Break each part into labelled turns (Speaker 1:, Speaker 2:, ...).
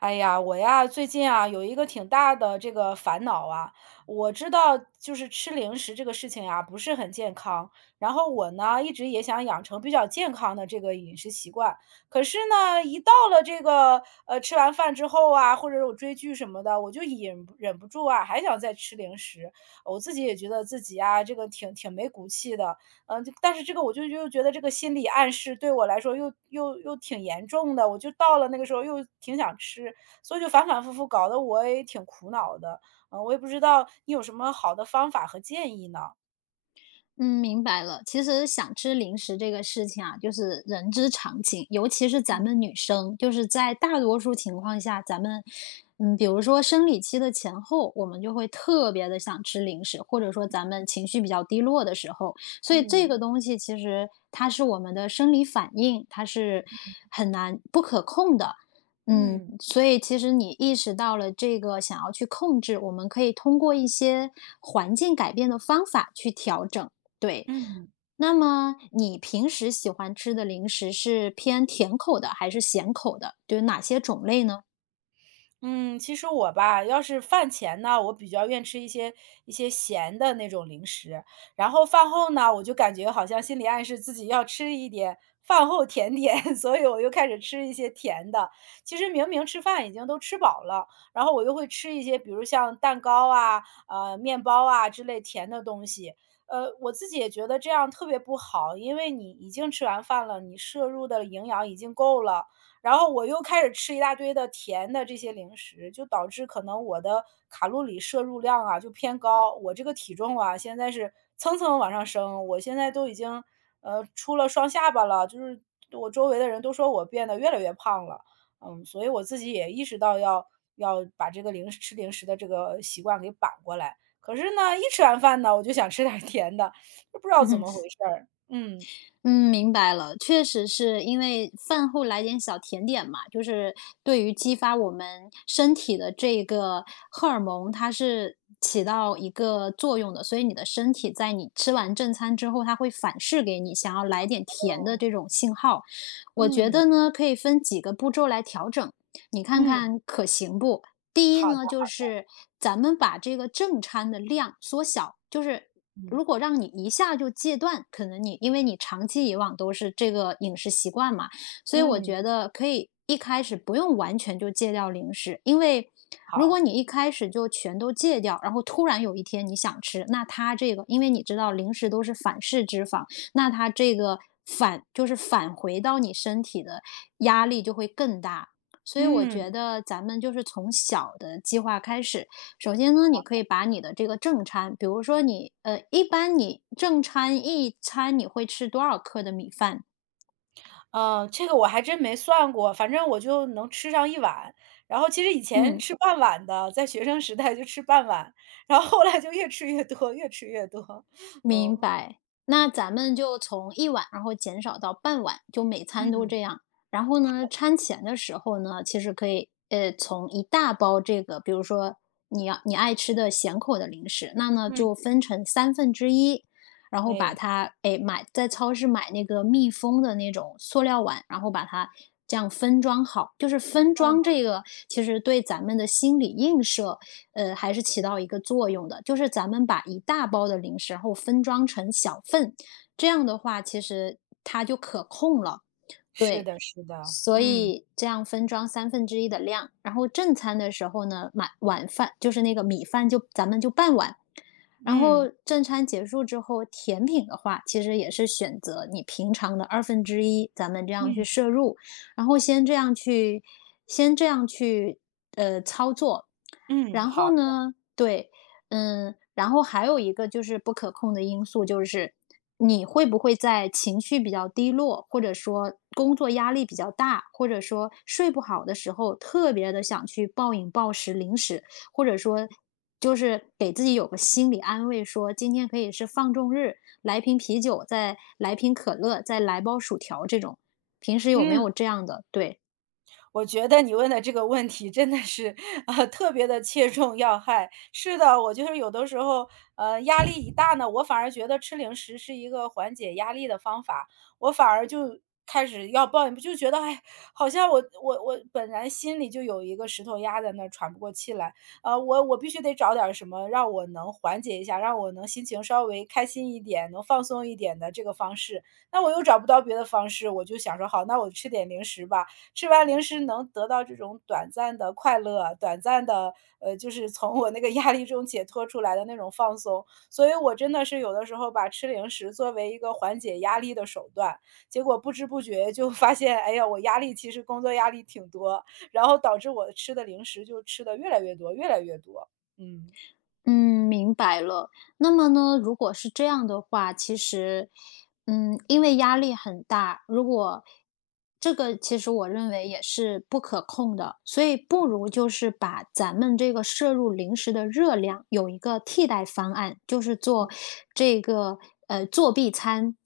Speaker 1: 哎呀，我呀，最近啊有一个挺大的这个烦恼啊。我知道就是吃零食这个事情呀，不是很健康。然后我呢，一直也想养成比较健康的这个饮食习惯。可是呢，一到了这个吃完饭之后啊，或者我追剧什么的，我就忍不住啊，还想再吃零食。我自己也觉得自己啊，这个挺没骨气的。嗯，但是这个我就又觉得这个心理暗示对我来说又挺严重的，我就到了那个时候又挺想吃，所以就反反复复搞得我也挺苦恼的。嗯，我也不知道你有什么好的方法和建议呢？
Speaker 2: 嗯，明白了。其实想吃零食这个事情啊，就是人之常情，尤其是咱们女生，就是在大多数情况下，咱们，比如说生理期的前后，我们就会特别的想吃零食，或者说咱们情绪比较低落的时候，所以这
Speaker 1: 嗯，
Speaker 2: 个东西其实它是我们的生理反应，它是很难不可控的。嗯，
Speaker 1: 嗯，
Speaker 2: 所以其实你意识到了这个想要去控制，我们可以通过一些环境改变的方法去调整。对，
Speaker 1: 嗯。
Speaker 2: 那么你平时喜欢吃的零食是偏甜口的还是咸口的？就有哪些种类呢？
Speaker 1: 嗯，其实我吧，要是饭前呢，我比较愿吃一些咸的那种零食，然后饭后呢，我就感觉好像心理暗示自己要吃一点饭后甜点，所以我又开始吃一些甜的。其实明明吃饭已经都吃饱了，然后我又会吃一些，比如像蛋糕啊、面包啊之类甜的东西。我自己也觉得这样特别不好，因为你已经吃完饭了，你摄入的营养已经够了。然后我又开始吃一大堆的甜的这些零食，就导致可能我的卡路里摄入量啊就偏高，我这个体重啊现在是蹭蹭往上升，我现在都已经出了双下巴了，就是我周围的人都说我变得越来越胖了，嗯，所以我自己也意识到要把这个零食吃零食的这个习惯给扳过来。可是呢，一吃完饭呢，我就想吃点儿甜的，就不知道怎么回事儿。嗯，
Speaker 2: 嗯，明白了，确实是因为饭后来点小甜点嘛，就是对于激发我们身体的这个荷尔蒙，它是起到一个作用的，所以你的身体在你吃完正餐之后，它会反噬给你想要来点甜的
Speaker 1: 哦，
Speaker 2: 这种信号。我觉
Speaker 1: 嗯
Speaker 2: 得呢，可以分几个步骤来调整，你看
Speaker 1: 嗯，
Speaker 2: 看可行不？第一
Speaker 1: 好的，
Speaker 2: 呢，就是咱们把这个正餐的量缩小，就是
Speaker 1: 嗯
Speaker 2: 如果让你一下就戒断，可能你因为你长期以往都是这个饮食习惯嘛，所以我
Speaker 1: 嗯。
Speaker 2: 觉得可以一开始不用完全就戒掉零食，因为如果
Speaker 1: 好，
Speaker 2: 你一开始就全都戒掉，然后突然有一天你想吃，那它这个，因为你知道零食都是反式脂肪，那它这个反就是返回到你身体的压力就会更大。所以我
Speaker 1: 嗯，
Speaker 2: 觉得咱们就是从小的计划开始。首先呢，你可以把你的这个正餐，比如说你一般你正餐一餐你会吃多少克的米饭？
Speaker 1: 这个我还真没算过，反正我就能吃上一碗。然后其实以前
Speaker 2: 嗯，
Speaker 1: 吃半碗的，在学生时代就吃半碗，然后后来就越吃越多，越吃越多。
Speaker 2: 明
Speaker 1: 嗯
Speaker 2: 白，那咱们就从一碗，然后减少到半碗，就每餐都
Speaker 1: 嗯
Speaker 2: 这样。然后呢，餐前的时候呢，其实可以，从一大包这个，比如说你要你爱吃的咸口的零食，那呢
Speaker 1: 嗯，
Speaker 2: 就分成三分之一，然后把
Speaker 1: 哎，
Speaker 2: 它，哎，买在超市买那个密封的那种塑料碗，然后把它这样分装好。就是分装
Speaker 1: 嗯，
Speaker 2: 这个，其实对咱们的心理映射，还是起到一个作用的。就是咱们把一大包的零食，然后分装成小份，这样的话，其实它就可控了。
Speaker 1: 是
Speaker 2: 对，
Speaker 1: 的，是的，
Speaker 2: 所
Speaker 1: 嗯
Speaker 2: 以这样分装三分之一的量，然后正餐的时候呢，晚饭就是那个米饭就咱们就半碗，然
Speaker 1: 嗯
Speaker 2: 后正餐结束之后，甜品的话，其实也是选择你平常的二分之一，咱们这样去
Speaker 1: 嗯
Speaker 2: 摄入，然后先这样去，先这样去操作，
Speaker 1: 嗯，
Speaker 2: 然
Speaker 1: 好，
Speaker 2: 后呢，对，嗯，然后还有一个就是不可控的因素，就是你会不会在情绪比较低落，或者说工作压力比较大，或者说睡不好的时候，特别的想去暴饮暴食零食，或者说就是给自己有个心理安慰说，今天可以是放纵日，来瓶啤酒，再来瓶可乐，再来包薯条这种。平时有没
Speaker 1: 嗯。
Speaker 2: 有这样的？对。
Speaker 1: 我觉得你问的这个问题真的是啊，特别的切中要害。是的，我就是有的时候，压力一大呢，我反而觉得吃零食是一个缓解压力的方法，我反而就开始要抱怨，就觉得，哎，好像我本来心里就有一个石头压在那儿喘不过气来，我必须得找点儿什么让我能缓解一下，让我能心情稍微开心一点，能放松一点的这个方式。那我又找不到别的方式，我就想说好，那我吃点零食吧，吃完零食能得到这种短暂的快乐啊，短暂的，就是从我那个压力中解脱出来的那种放松。所以我真的是有的时候把吃零食作为一个缓解压力的手段，结果不知不觉就发现，哎呀，我压力其实工作压力挺多，然后导致我吃的零食就吃的越来越多，越来越多。嗯。
Speaker 2: 嗯，明白了。那么呢，如果是这样的话，其实，嗯，因为压力很大，如果这个其实我认为也是不可控的，所以不如就是把咱们这个摄入零食的热量有一个替代方案，就是做这个作弊餐，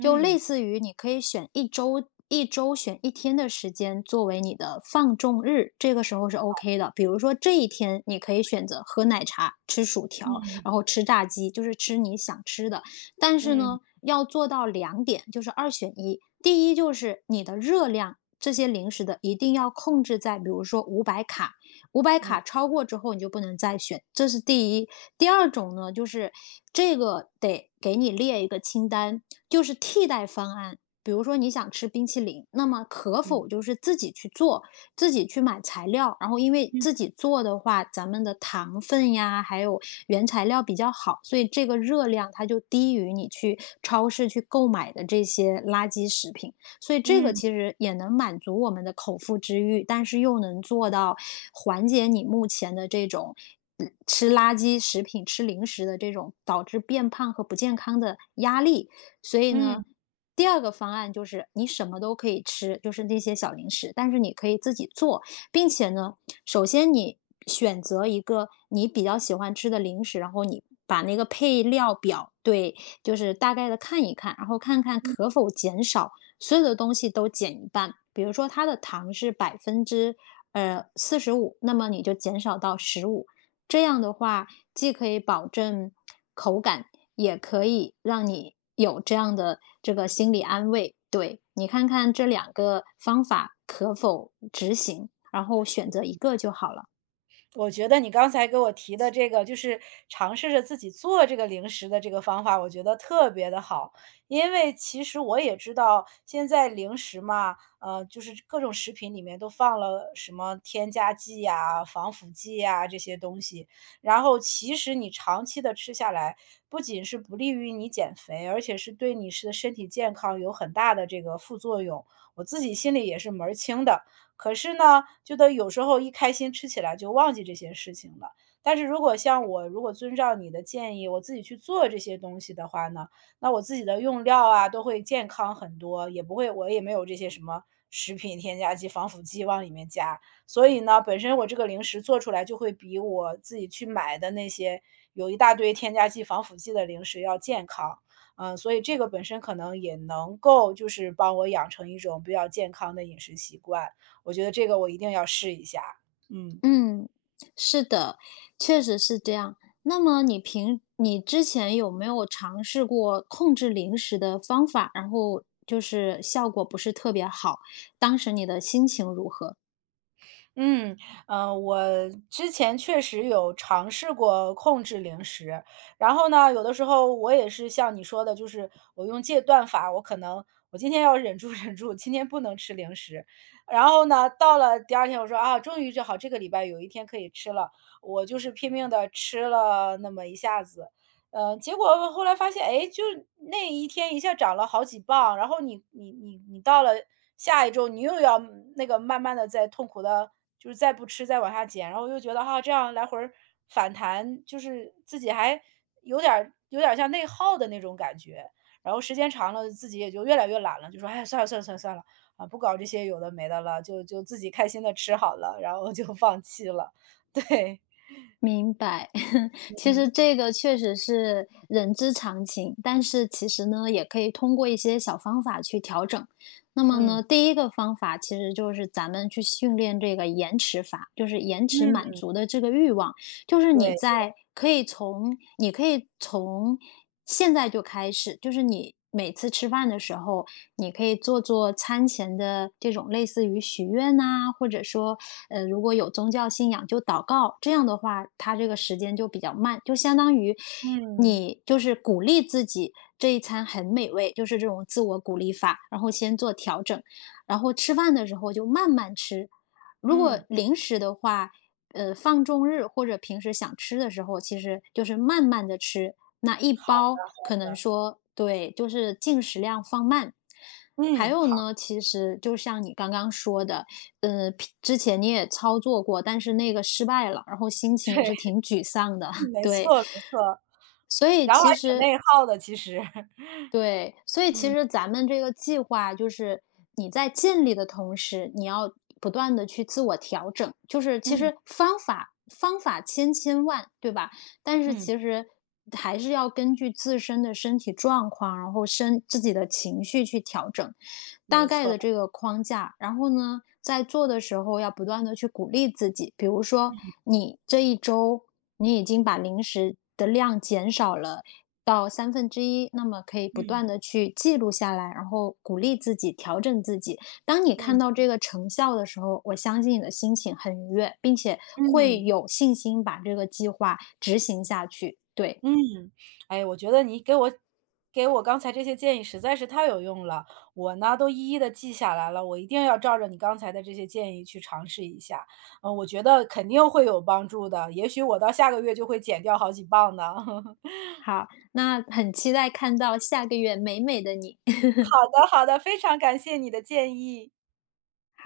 Speaker 2: 就类似于你可以选一周选一天的时间作为你的放纵日，这个时候是 OK 的。比如说这一天你可以选择喝奶茶、吃薯条，
Speaker 1: 嗯，
Speaker 2: 然后吃炸鸡，就是吃你想吃的。但是
Speaker 1: 嗯，
Speaker 2: 呢，要做到两点，就是二选一。第一就是你的热量，这些零食的一定要控制在，比如说五百卡，五百
Speaker 1: 嗯，
Speaker 2: 卡超过之后你就不能再选，这是第一。第二种呢，就是这个得给你列一个清单，就是替代方案。比如说你想吃冰淇淋，那么可
Speaker 1: 嗯，
Speaker 2: 否就是自己去做，自己去买材料，然后因为自己做的话，咱们的糖分呀，还有原材料比较好，所以这个热量它就低于你去超市去购买的这些垃圾食品。所以这
Speaker 1: 嗯，
Speaker 2: 个
Speaker 1: 嗯，
Speaker 2: 其实也能满足我们的口腹之欲，但是又能做到缓解你目前的这种。嗯吃垃圾食品、吃零食的这种导致变胖和不健康的压力，所以呢，
Speaker 1: 嗯。
Speaker 2: 第二个方案就是你什么都可以吃，就是那些小零食，但是你可以自己做，并且呢，首先你选择一个你比较喜欢吃的零食，然后你把那个配料表对，就是大概的看一看，然后看看可否减少所有的东西都减一半。比如说它的糖是百分之45那么你就减少到十五，这样的话，既可以保证口感，也可以让你有这样的这个心理安慰。对你看看这两个方法可否执行，然后选择一个就好了。
Speaker 1: 我觉得你刚才给我提的这个，就是尝试着自己做这个零食的这个方法，我觉得特别的好。因为其实我也知道，现在零食嘛，就是各种食品里面都放了什么添加剂呀、防腐剂呀这些东西。然后其实你长期的吃下来，不仅是不利于你减肥，而且是对你是身体健康有很大的这个副作用，我自己心里也是门儿清的。可是呢，就得有时候一开心吃起来就忘记这些事情了。但是如果像我如果遵照你的建议，我自己去做这些东西的话呢，那我自己的用料啊都会健康很多，也不会我也没有这些什么食品添加剂、防腐剂往里面加。所以呢，本身我这个零食做出来就会比我自己去买的那些有一大堆添加剂、防腐剂的零食要健康。嗯，所以这个本身可能也能够就是帮我养成一种比较健康的饮食习惯。我觉得这个我一定要试一下。嗯。
Speaker 2: 嗯，是的，确实是这样。那么你之前有没有尝试过控制零食的方法，然后就是效果不是特别好，当时你的心情如何？
Speaker 1: 嗯，我之前确实有尝试过控制零食，然后呢，有的时候我也是像你说的，就是我用戒断法，我可能我今天要忍住 忍住，今天不能吃零食，然后呢，到了第二天，我说啊，终于就好，这个礼拜有一天可以吃了，我就是拼命的吃了那么一下子，结果后来发现，哎，就那一天一下长了好几磅，然后你到了下一周，你又要那个慢慢的在痛苦的就是再不吃再往下减，然后我就觉得哈，这样来回儿反弹，就是自己还有点儿像内耗的那种感觉。然后时间长了，自己也就越来越懒了，就说："哎，算了算了算了算了，啊，不搞这些有的没的了，就自己开心的吃好了。"然后就 放弃了。对，
Speaker 2: 明白，其实
Speaker 1: 嗯，
Speaker 2: 这个确实是人之常情，但是其实呢，也可以通过一些小方法去调整。那么
Speaker 1: 嗯，
Speaker 2: 呢，第一个方法其实就是咱们去训练这个延迟法，就是延迟满
Speaker 1: 嗯，
Speaker 2: 足的这个欲望，就是你
Speaker 1: 对，
Speaker 2: 在可以从你可以从现在就开始，就是你每次吃饭的时候，你可以做做餐前的这种类似于许愿呐、或者说，如果有宗教信仰就祷告，这样的话，它这个时间就比较慢，就相当于
Speaker 1: 嗯，
Speaker 2: 你就是鼓励自己这一餐很美味，就是这种自我鼓励法，然后先做调整，然后吃饭的时候就慢慢吃。如果
Speaker 1: 嗯，
Speaker 2: 零食的话，放纵日或者平时想吃的时候，其实就是慢慢的吃，那一
Speaker 1: 好
Speaker 2: 包可能
Speaker 1: 的，
Speaker 2: 说对，就是进食量放慢。还
Speaker 1: 嗯，
Speaker 2: 有
Speaker 1: 好，
Speaker 2: 呢，其实就像你刚刚说的，之前你也操作过，但是那个失败了，然后心
Speaker 1: 对，
Speaker 2: 情也是挺沮丧 的，
Speaker 1: 没
Speaker 2: 对。
Speaker 1: 错没错，
Speaker 2: 所以
Speaker 1: 然后还
Speaker 2: 其
Speaker 1: 挺
Speaker 2: 实
Speaker 1: 内耗的其实。
Speaker 2: 对，所以其
Speaker 1: 嗯，
Speaker 2: 实咱们这个计划就是你在尽力的同时，你要不断的去自我调整，就是其
Speaker 1: 嗯，
Speaker 2: 实方法千千万，对吧？但是
Speaker 1: 嗯，
Speaker 2: 其实还是要根据自身的身体状况，然后自己的情绪去调整大
Speaker 1: 没
Speaker 2: 概的
Speaker 1: 错，
Speaker 2: 这个框架。然后呢，在做的时候要不断的去鼓励自己，比如说
Speaker 1: 嗯，
Speaker 2: 你这一周你已经把零食的量减少了到三分之一，那么可以不
Speaker 1: 嗯。
Speaker 2: 断的去记录下来，然后鼓励自己，调整自己。当你看到
Speaker 1: 嗯
Speaker 2: 这个成效的时候，我相信你的心情很愉悦，并且会
Speaker 1: 嗯
Speaker 2: 有信心把这个计划执行下去。对，
Speaker 1: 嗯，哎，我觉得你给我刚才这些建议实在是太有用了，我呢都一一的记下来了，我一定要照着你刚才的这些建议去尝试一下，嗯，我觉得肯定会有帮助的，也许我到下个月就会减掉好几磅呢。
Speaker 2: 好，那很期待看到下个月美美的你。
Speaker 1: 好的好的，非常感谢你的建议。
Speaker 2: 好。